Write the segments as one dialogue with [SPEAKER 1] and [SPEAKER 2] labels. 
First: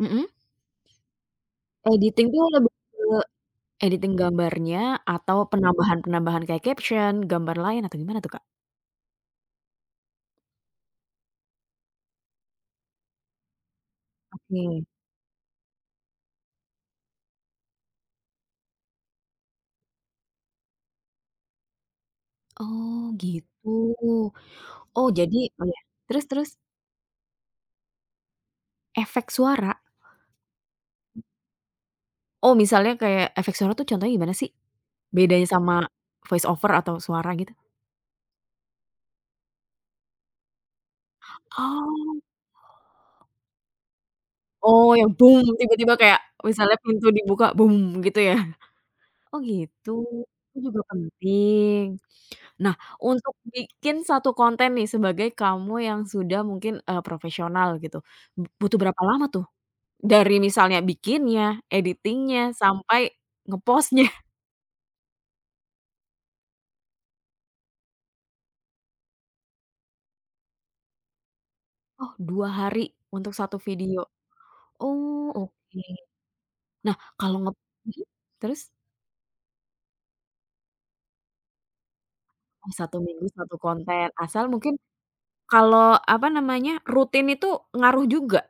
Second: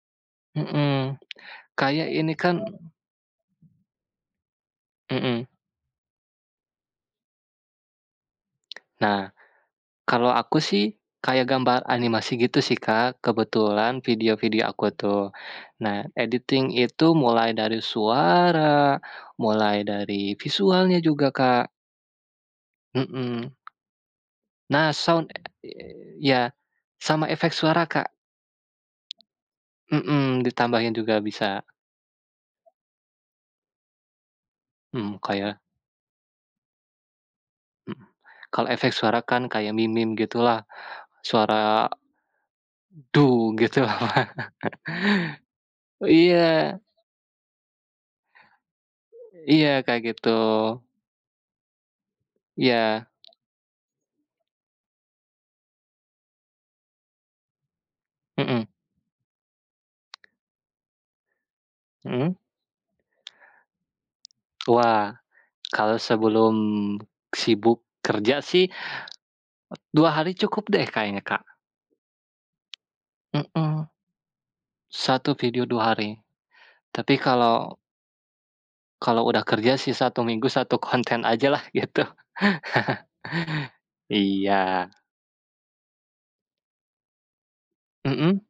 [SPEAKER 1] Mhm?
[SPEAKER 2] Mhm. Kayak
[SPEAKER 1] Editing
[SPEAKER 2] ini
[SPEAKER 1] tuh
[SPEAKER 2] kan
[SPEAKER 1] lebih ke editing gambarnya atau
[SPEAKER 2] Mhm.
[SPEAKER 1] penambahan-penambahan kayak caption, gambar lain atau gimana tuh, Kak?
[SPEAKER 2] Nah, kalau aku sih kayak gambar animasi gitu sih Kak, kebetulan video-video
[SPEAKER 1] Oke.
[SPEAKER 2] aku tuh. Nah, editing itu mulai dari suara, mulai dari visualnya juga, Kak.
[SPEAKER 1] Oh
[SPEAKER 2] Mhm.
[SPEAKER 1] gitu.
[SPEAKER 2] Nah,
[SPEAKER 1] Oh
[SPEAKER 2] sound
[SPEAKER 1] jadi
[SPEAKER 2] e
[SPEAKER 1] oh iya. Terus
[SPEAKER 2] iy iya.
[SPEAKER 1] terus?
[SPEAKER 2] Sama efek suara, Kak.
[SPEAKER 1] Efek suara?
[SPEAKER 2] Mhm. Ditambahin juga bisa.
[SPEAKER 1] Oh, misalnya kayak efek suara tuh contohnya gimana sih?
[SPEAKER 2] Mhm,
[SPEAKER 1] Bedanya
[SPEAKER 2] kayak
[SPEAKER 1] sama voice over atau suara, gitu?
[SPEAKER 2] Hmm. Kalau efek suara kan kayak meme gitulah. Suara
[SPEAKER 1] Oh.
[SPEAKER 2] gitu lah.
[SPEAKER 1] Oh, yang tiba-tiba
[SPEAKER 2] Oh
[SPEAKER 1] kayak, misalnya
[SPEAKER 2] iya.
[SPEAKER 1] pintu dibuka gitu ya? Oh
[SPEAKER 2] E iya
[SPEAKER 1] gitu,
[SPEAKER 2] kayak gitu.
[SPEAKER 1] itu juga penting. Nah,
[SPEAKER 2] Iya.
[SPEAKER 1] untuk bikin 1 konten nih sebagai kamu yang sudah mungkin, eee, profesional gitu, bu
[SPEAKER 2] Mhm.
[SPEAKER 1] butuh berapa lama tuh? Dari misalnya bikinnya,
[SPEAKER 2] Mhm?
[SPEAKER 1] editing-nya, sampai nge-post-nya.
[SPEAKER 2] Wah, kalau sebelum sibuk kerja sih, 2 hari cukup deh kayaknya Kak.
[SPEAKER 1] Oh, 2 hari untuk 1
[SPEAKER 2] Mhm.
[SPEAKER 1] video. Oh,
[SPEAKER 2] 1 video
[SPEAKER 1] oke.
[SPEAKER 2] 2 hari.
[SPEAKER 1] Nah,
[SPEAKER 2] Tapi
[SPEAKER 1] kalau nge
[SPEAKER 2] kalau
[SPEAKER 1] mhm? Terus?
[SPEAKER 2] Kalau udah kerja sih 1 minggu 1 konten ajalah gitu.
[SPEAKER 1] Oh 1 minggu, 1 konten. Asal mungkin,
[SPEAKER 2] Iya.
[SPEAKER 1] kalau apa namanya, rutin itu ngaruh
[SPEAKER 2] Mhm?
[SPEAKER 1] juga?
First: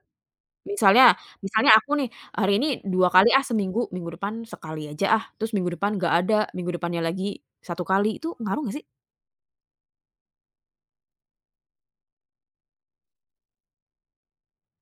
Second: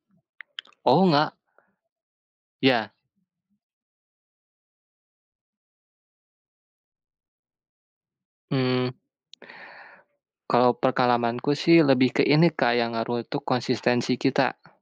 [SPEAKER 1] Misalnya
[SPEAKER 2] Oh enggak.
[SPEAKER 1] misalnya aku nih, "Hari ini
[SPEAKER 2] Iya.
[SPEAKER 1] 2 kali ah seminggu, minggu depan sekali aja ah," terus minggu depan nggak ada, minggu depannya lagi 1 kali, itu ngaruh nggak sih?
[SPEAKER 2] Mmm. Kalau pengalamanku sih lebih ke ini Kak, yang ngaruh itu konsistensi kita.